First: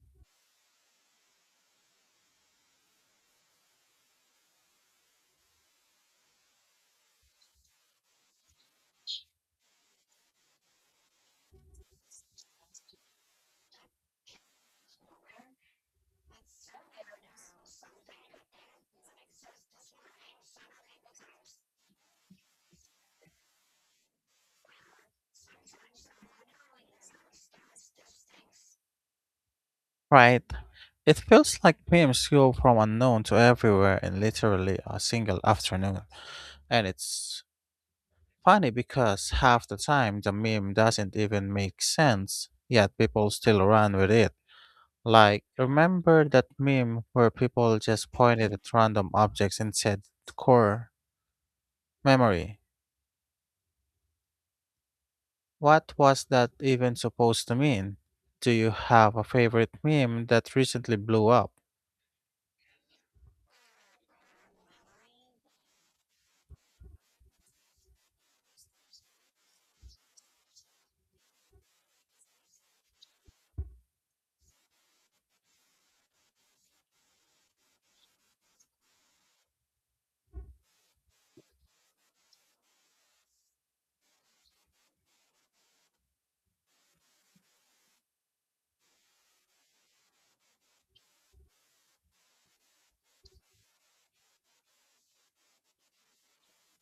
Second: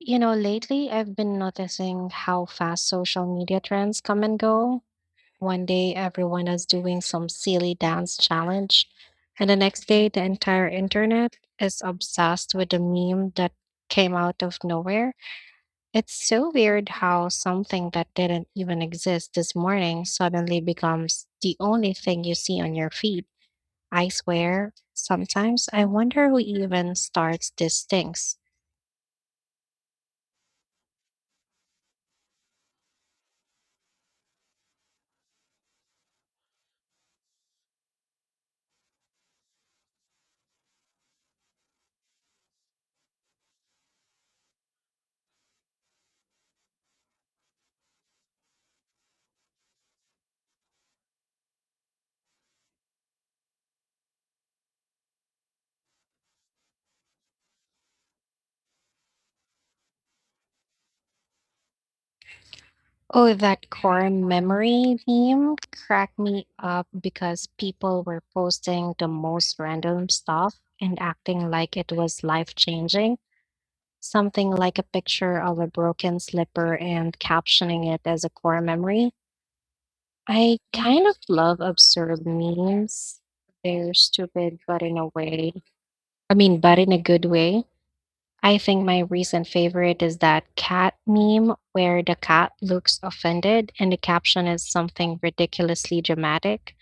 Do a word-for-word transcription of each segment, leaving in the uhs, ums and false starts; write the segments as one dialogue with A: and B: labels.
A: You know, lately I've been noticing how fast social media trends come and go. One day everyone is doing some silly dance challenge, and the next day the entire internet is obsessed with a meme that came out of nowhere. It's so weird
B: But
A: how something that didn't even exist this morning suddenly
B: so
A: becomes the only thing you see on your feed. I swear, sometimes I wonder who even starts these things.
B: Right. It feels like memes go from unknown to everywhere in literally a single afternoon. And it's funny because half the time the meme doesn't even make sense, yet people still run with it. Like, remember that meme where people just pointed at random objects and said core memory? What was that even supposed to mean? Do you have a favorite meme that recently blew up?
A: Oh, that core memory meme cracked me up because people were posting the most random stuff and acting like it was life changing. Something like a picture of a broken slipper and captioning it as a core memory. I kind of love absurd memes. They're stupid, but in a way, I mean, but in a good way. I think my recent favorite is that cat meme where the cat looks offended and the caption is something ridiculously dramatic.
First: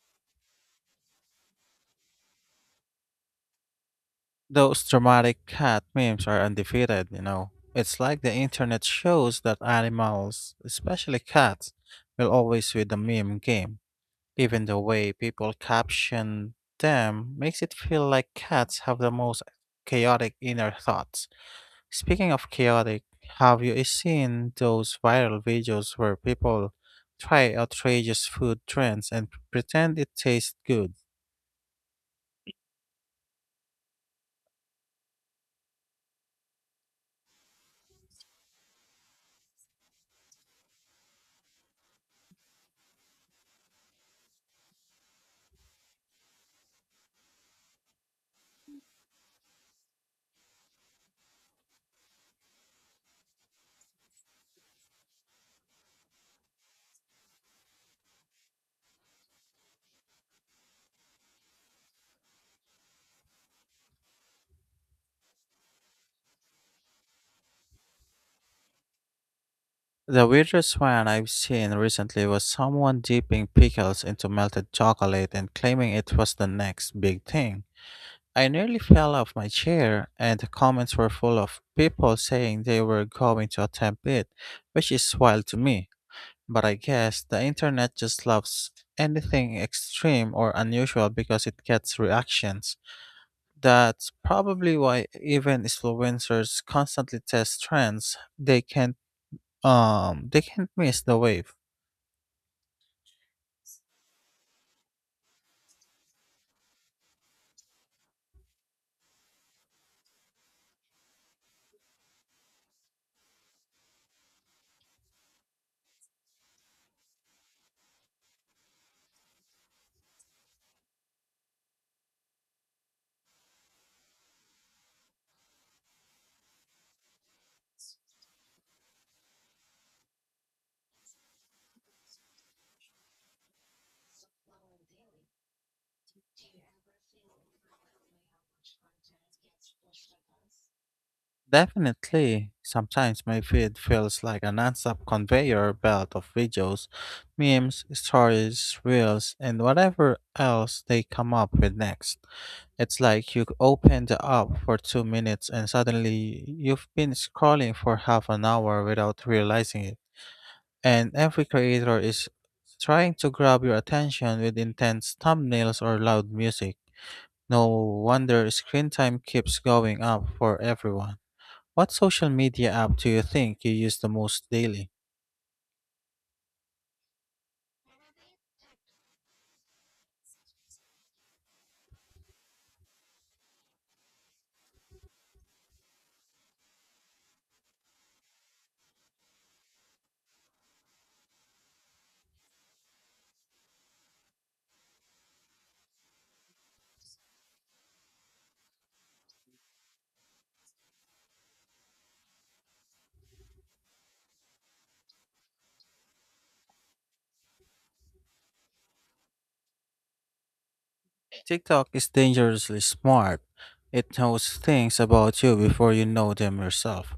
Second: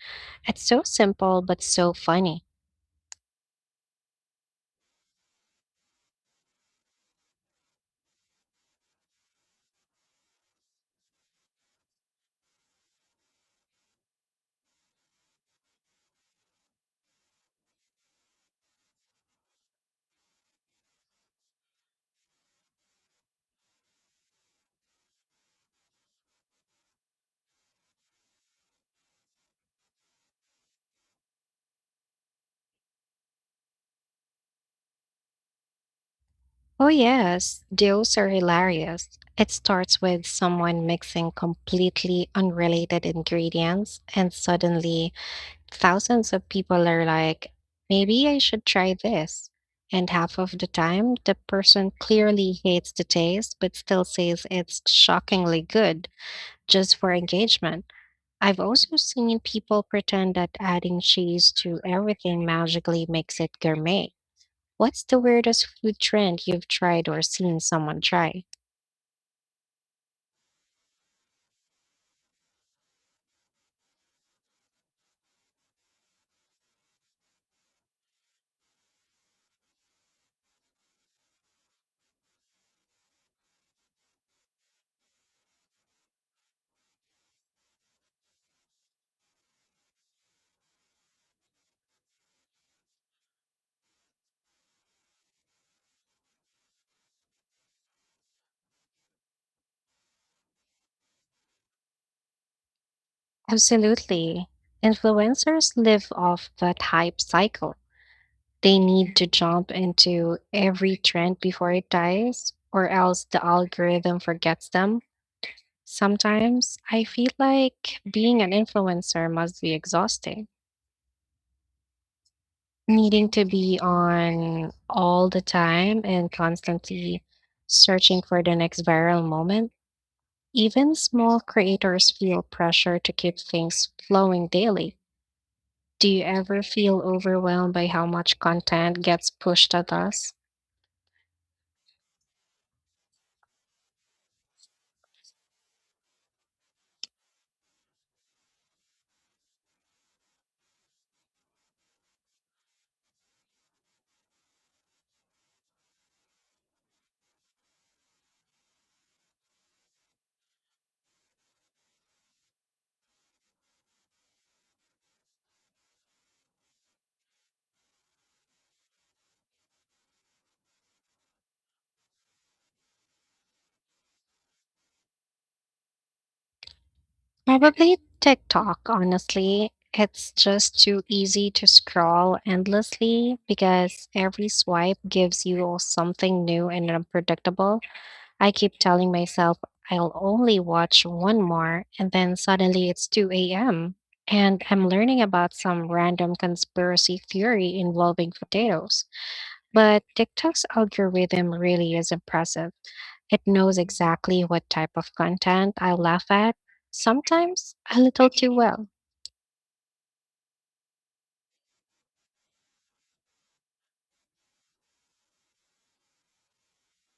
A: It's so simple but so funny.
B: Those dramatic cat memes are undefeated, you know. It's like the internet shows that animals, especially cats, will always win the meme game. Even the way people caption them makes it feel like cats have the most chaotic inner thoughts. Speaking of chaotic, have you seen those viral videos where people try outrageous food trends and pretend it tastes good?
A: Oh, yes, those are hilarious. It starts with someone mixing completely unrelated ingredients, and suddenly thousands of people are like, maybe I should try this. And half of the time, the person clearly hates the taste but still says it's shockingly good, just for engagement. I've also seen people pretend that adding cheese to everything magically makes it gourmet. What's the weirdest food trend you've tried or seen someone try?
B: The weirdest one I've seen recently was someone dipping pickles into melted chocolate and claiming it was the next big thing. I nearly fell off my chair, and the comments were full of people saying they were going to attempt it, which is wild to me. But I guess the internet just loves anything extreme or unusual because it gets reactions. That's probably why even influencers constantly test trends. They can't um they can't miss the wave.
A: Absolutely. Influencers live off that hype cycle. They need to jump into every trend before it dies, or else the algorithm forgets them. Sometimes I feel like being an influencer must be exhausting, needing to be on all the time and constantly searching for the next viral moment. Even small creators feel pressure to keep things flowing daily. Do you ever feel overwhelmed by how much content gets pushed at us?
B: Definitely, sometimes my feed feels like an nonstop conveyor belt of videos, memes, stories, reels, and whatever else they come up with next. It's like you open the app for two minutes and suddenly you've been scrolling for half an hour without realizing it. And every creator is trying to grab your attention with intense thumbnails or loud music. No wonder screen time keeps going up for everyone. What social media app do you think you use the most daily?
A: Probably TikTok, honestly. It's just too easy to scroll endlessly because every swipe gives you something new and unpredictable. I keep telling myself I'll only watch one more, and then suddenly it's two a m and I'm learning about some random conspiracy theory involving potatoes. But TikTok's algorithm really is impressive. It knows exactly what type of content I laugh at, sometimes a little too well.
B: TikTok is dangerously smart. It knows things about you before you know them yourself.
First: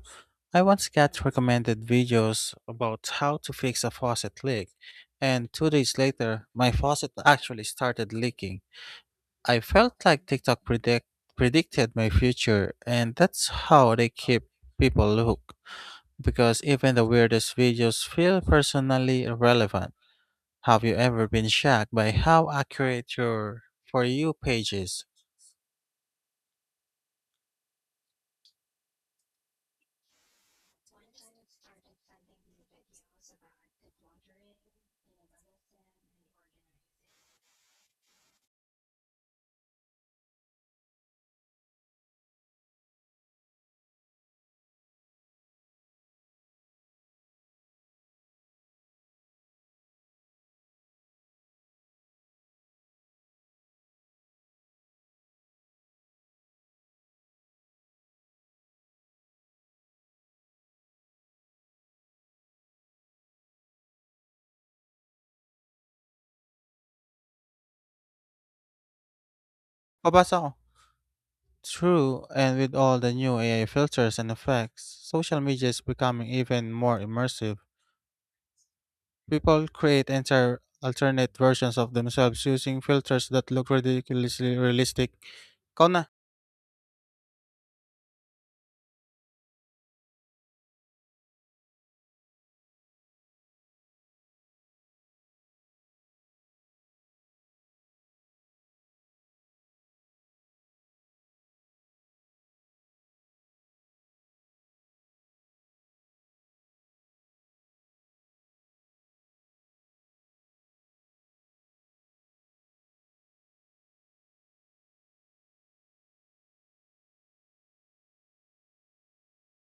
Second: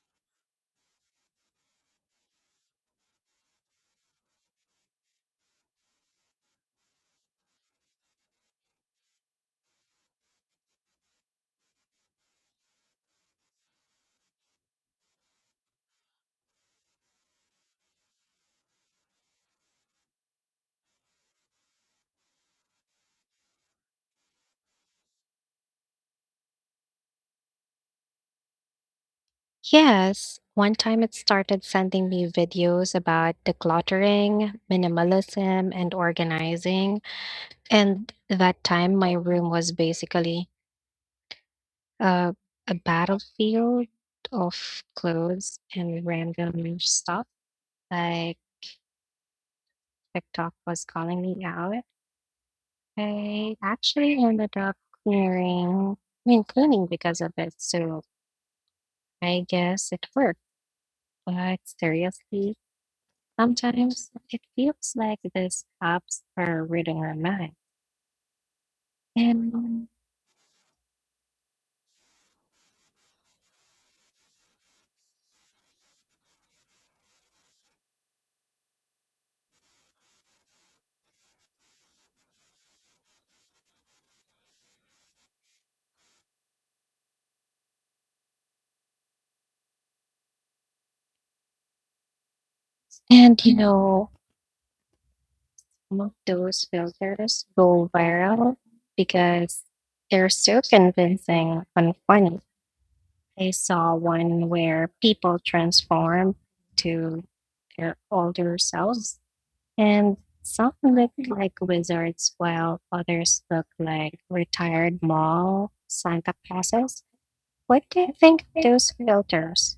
B: I once got recommended videos about how to fix a faucet leak, and two days later, my faucet actually started leaking. I felt like TikTok predict- predicted my future, and that's how they keep people hooked. Because even the weirdest videos feel personally relevant. Have you ever been shocked by how accurate your For You page is?
A: Yes, one time it started sending me videos about decluttering, minimalism, and organizing. And that time, my room was basically uh, a battlefield of clothes and random stuff. Like TikTok was calling me out. I actually ended up clearing, I mean, cleaning because of it. So I guess it worked. But seriously, sometimes it feels like these apps are reading our mind. And
B: Kabasa true, and with all the new A I filters and effects, social media is becoming even more immersive. People create entire alternate versions of themselves using filters that look ridiculously realistic. Ikaw na?
A: and you know, some of those filters go viral because they're so convincing and funny. I saw one where people transform to their older selves, and some look like wizards while others look like retired mall Santa Clauses. What do you think of those filters?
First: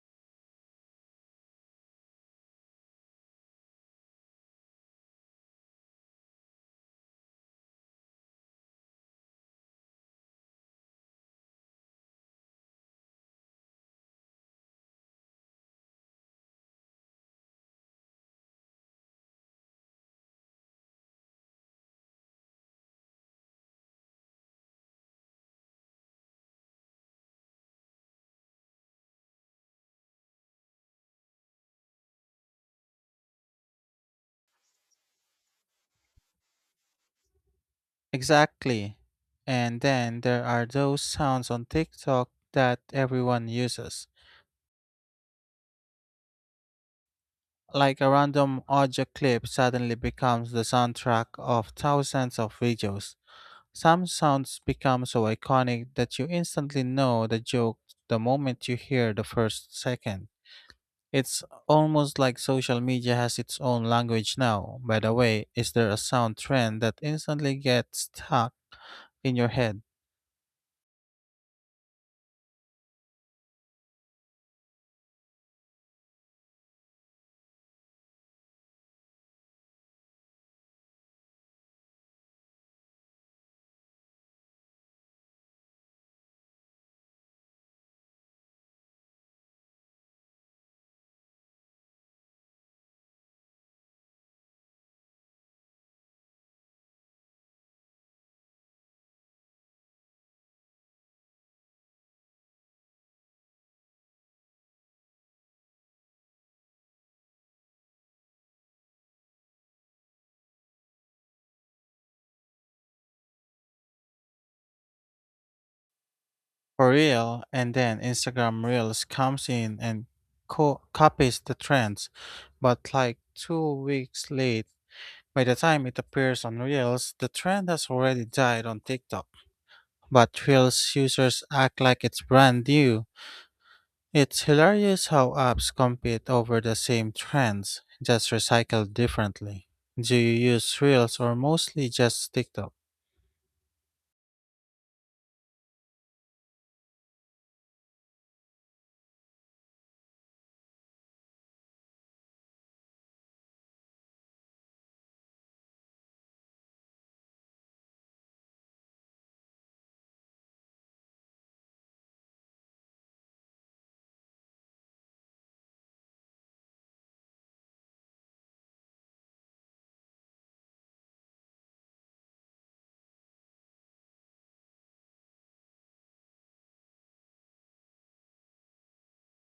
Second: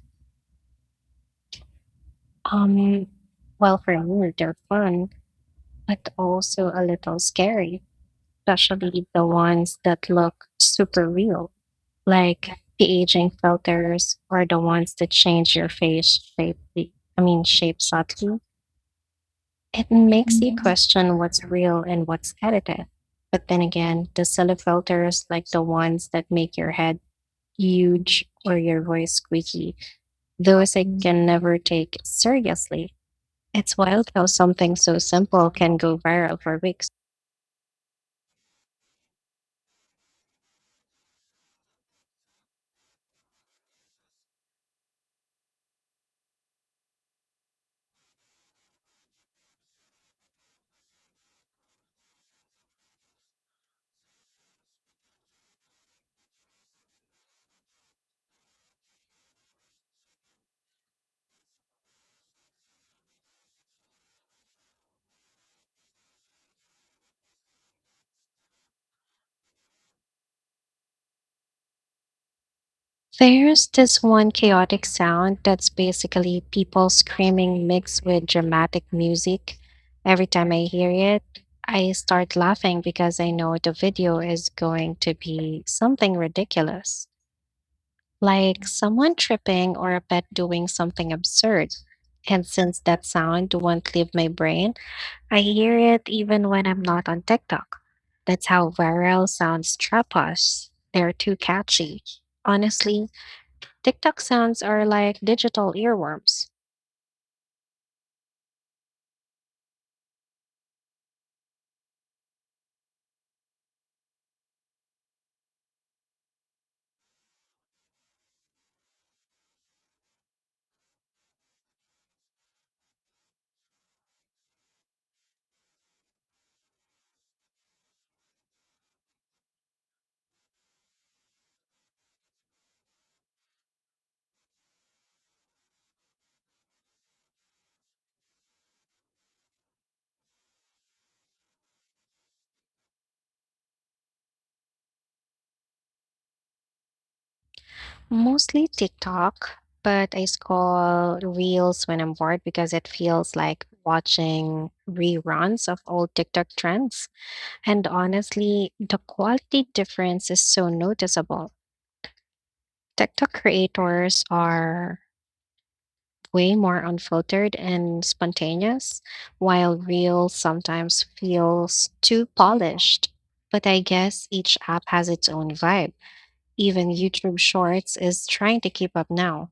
A: Um, well, for me, they're fun, but also a little scary, especially the ones that look super real, like the aging filters or the ones that change your face shape. The- I mean, shape subtly. It makes you question what's real and what's edited. But then again, the silly filters, like the ones that make your head huge or your voice squeaky, those I can never take seriously. It's wild how something so simple can go viral for weeks.
B: Exactly. And then there are those sounds on TikTok that everyone uses. Like a random audio clip suddenly becomes the soundtrack of thousands of videos. Some sounds become so iconic that you instantly know the joke the moment you hear the first second. It's almost like social media has its own language now. By the way, is there a sound trend that instantly gets stuck in your head?
A: There's this one chaotic sound that's basically people screaming mixed with dramatic music. Every time I hear it, I start laughing because I know the video is going to be something ridiculous, like someone tripping or a pet doing something absurd. And since that sound won't leave my brain, I hear it even when I'm not on TikTok. That's how viral sounds trap us. They're too catchy. Honestly, TikTok sounds are like digital earworms.
B: For real, and then Instagram Reels comes in and co- copies the trends, but like two weeks late. By the time it appears on Reels, the trend has already died on TikTok, but thrills users act like it's brand new. It's hilarious how apps compete over the same trends, just recycled differently. Do you use Reels or mostly just TikTok?
A: Mostly TikTok, but I scroll reels when I'm bored because it feels like watching reruns of old TikTok trends. And honestly, the quality difference is so noticeable. TikTok creators are way more unfiltered and spontaneous, while reels sometimes feels too polished. But I guess each app has its own vibe. Even YouTube Shorts is trying to keep up now.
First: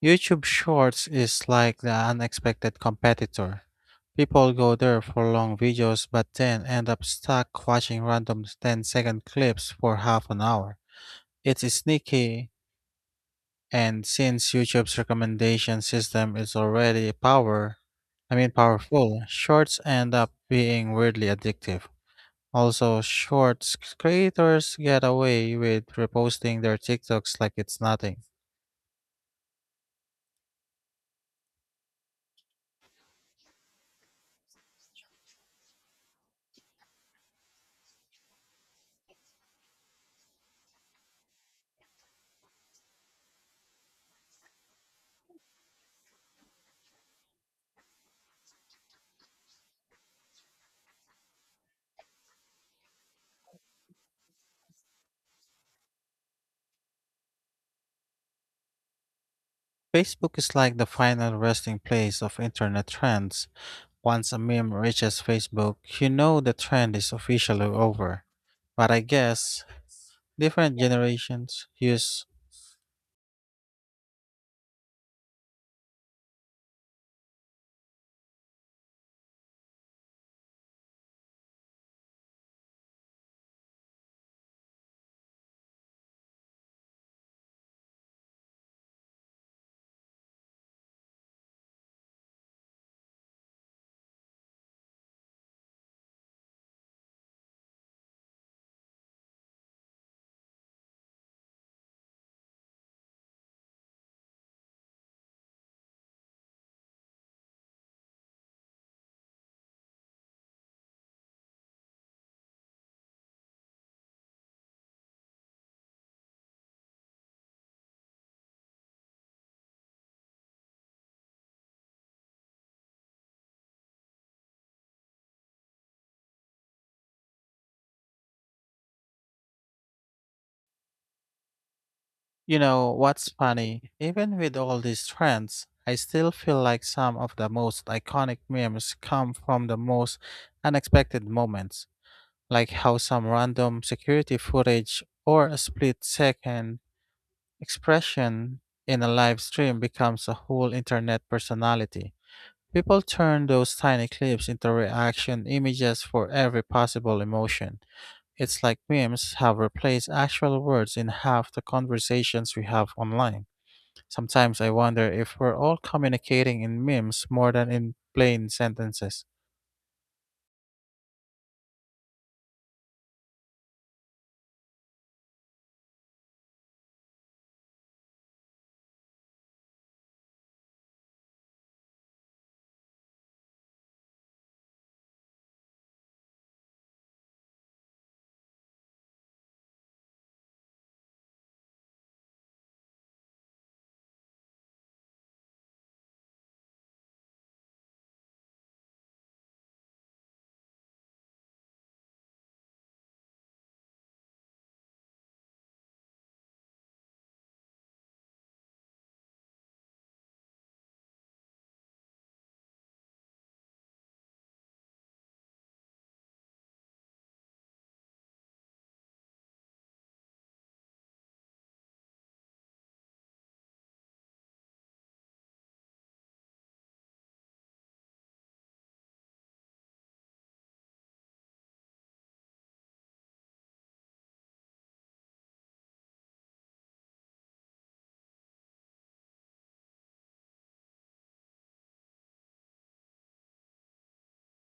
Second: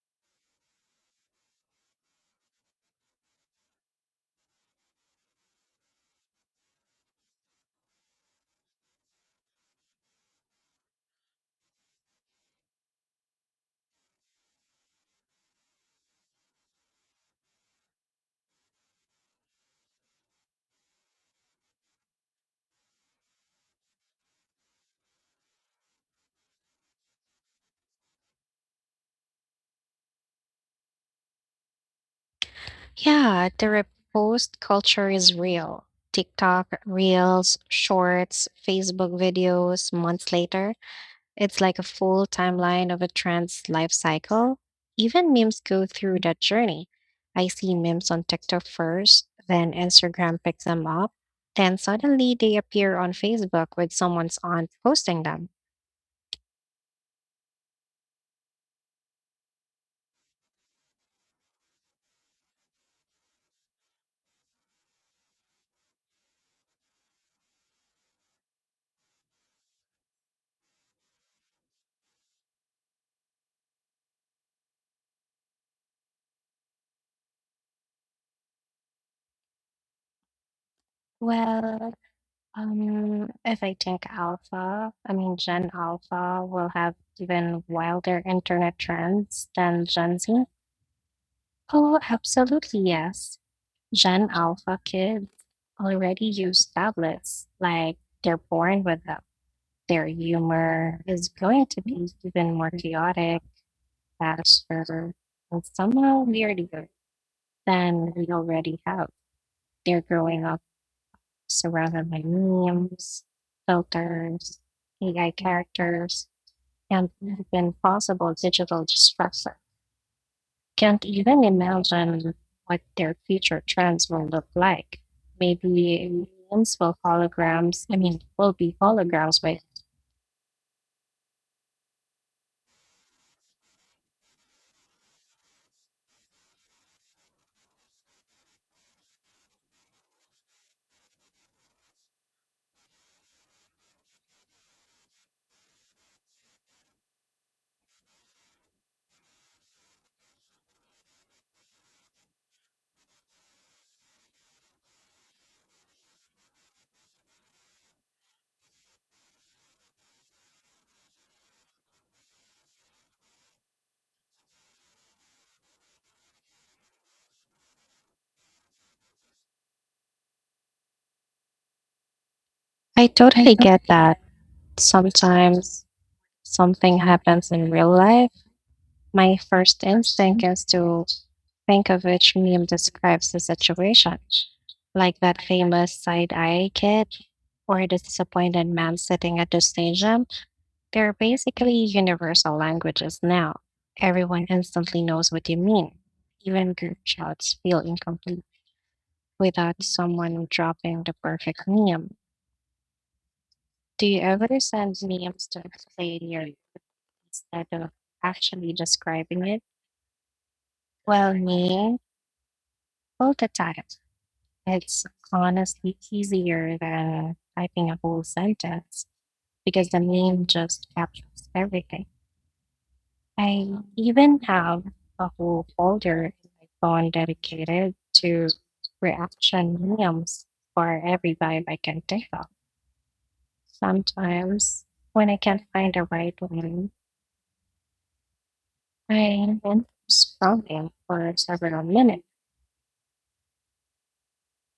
B: YouTube Shorts is like the unexpected competitor. People go there for long videos but then end up stuck watching random ten-second clips for half an hour. It's sneaky, and since YouTube's recommendation system is already power, I mean powerful, shorts end up being weirdly addictive. Also, shorts creators get away with reposting their TikToks like it's nothing.
A: Yeah, the repost culture is real. TikTok, Reels, Shorts, Facebook videos, months later. It's like a full timeline of a trend's life cycle. Even memes go through that journey. I see memes on TikTok first, then Instagram picks them up, then suddenly they appear on Facebook with someone's aunt posting them.
B: Facebook is like the final resting place of internet trends. Once a meme reaches Facebook, you know the trend is officially over. But I guess different generations use.
A: Well, Um, if I take Alpha, I mean Gen Alpha will have even wilder internet trends than Gen Z. Oh, absolutely yes. Gen Alpha kids already use tablets, like they're born with them. Their humor is going to be even more chaotic, faster, and somehow weirder than we already have. They're growing up surrounded by memes, filters, A I characters, and even possible digital disruption. Can't even imagine what their future trends will look like. Maybe memes will holograms, I mean, will be holograms by.
B: You know what's funny? Even with all these trends, I still feel like some of the most iconic memes come from the most unexpected moments, like how some random security footage or a split second expression in a live stream becomes a whole internet personality. People turn those tiny clips into reaction images for every possible emotion. It's like memes have replaced actual words in half the conversations we have online. Sometimes I wonder if we're all communicating in memes more than in plain sentences.
A: I I totally get that. Sometimes something happens in real life. My first instinct is to think of which meme describes the situation, like that famous side eye kid or the disappointed man sitting at the stadium. They're basically universal languages now. Everyone instantly knows what you mean. Even group chats feel incomplete without someone dropping the perfect meme. Do you ever send memes to explain your instead of actually describing it? Well, me, both the times. It's honestly easier than typing a whole sentence because the name just captures everything. I even have a whole folder in my phone dedicated to reaction memes for every vibe I can think of. Sometimes when I can't find the right one, I end up scrolling for several minutes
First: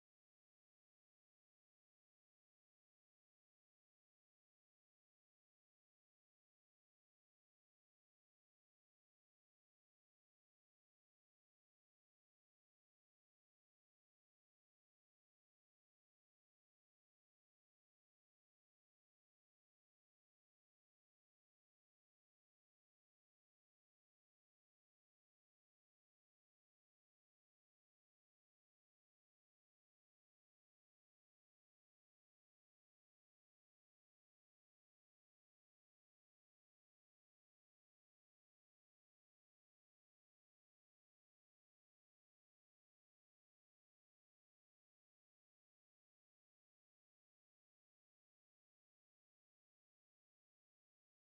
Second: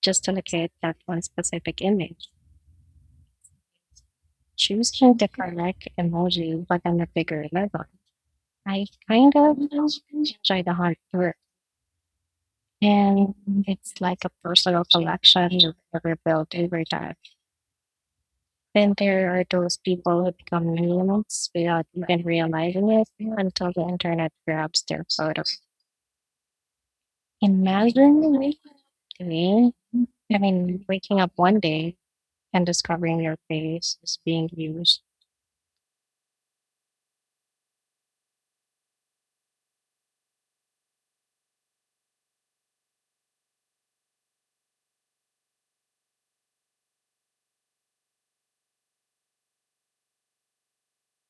A: just to locate that one specific image. Choosing the correct emoji but on a bigger level. I kind of enjoy the hard work. And it's like a personal collection you rebuild over time. Then there are those people who become memes without even realizing it until the internet grabs their photo. Imagine waking up doing- I mean, waking up one day and discovering your face is being used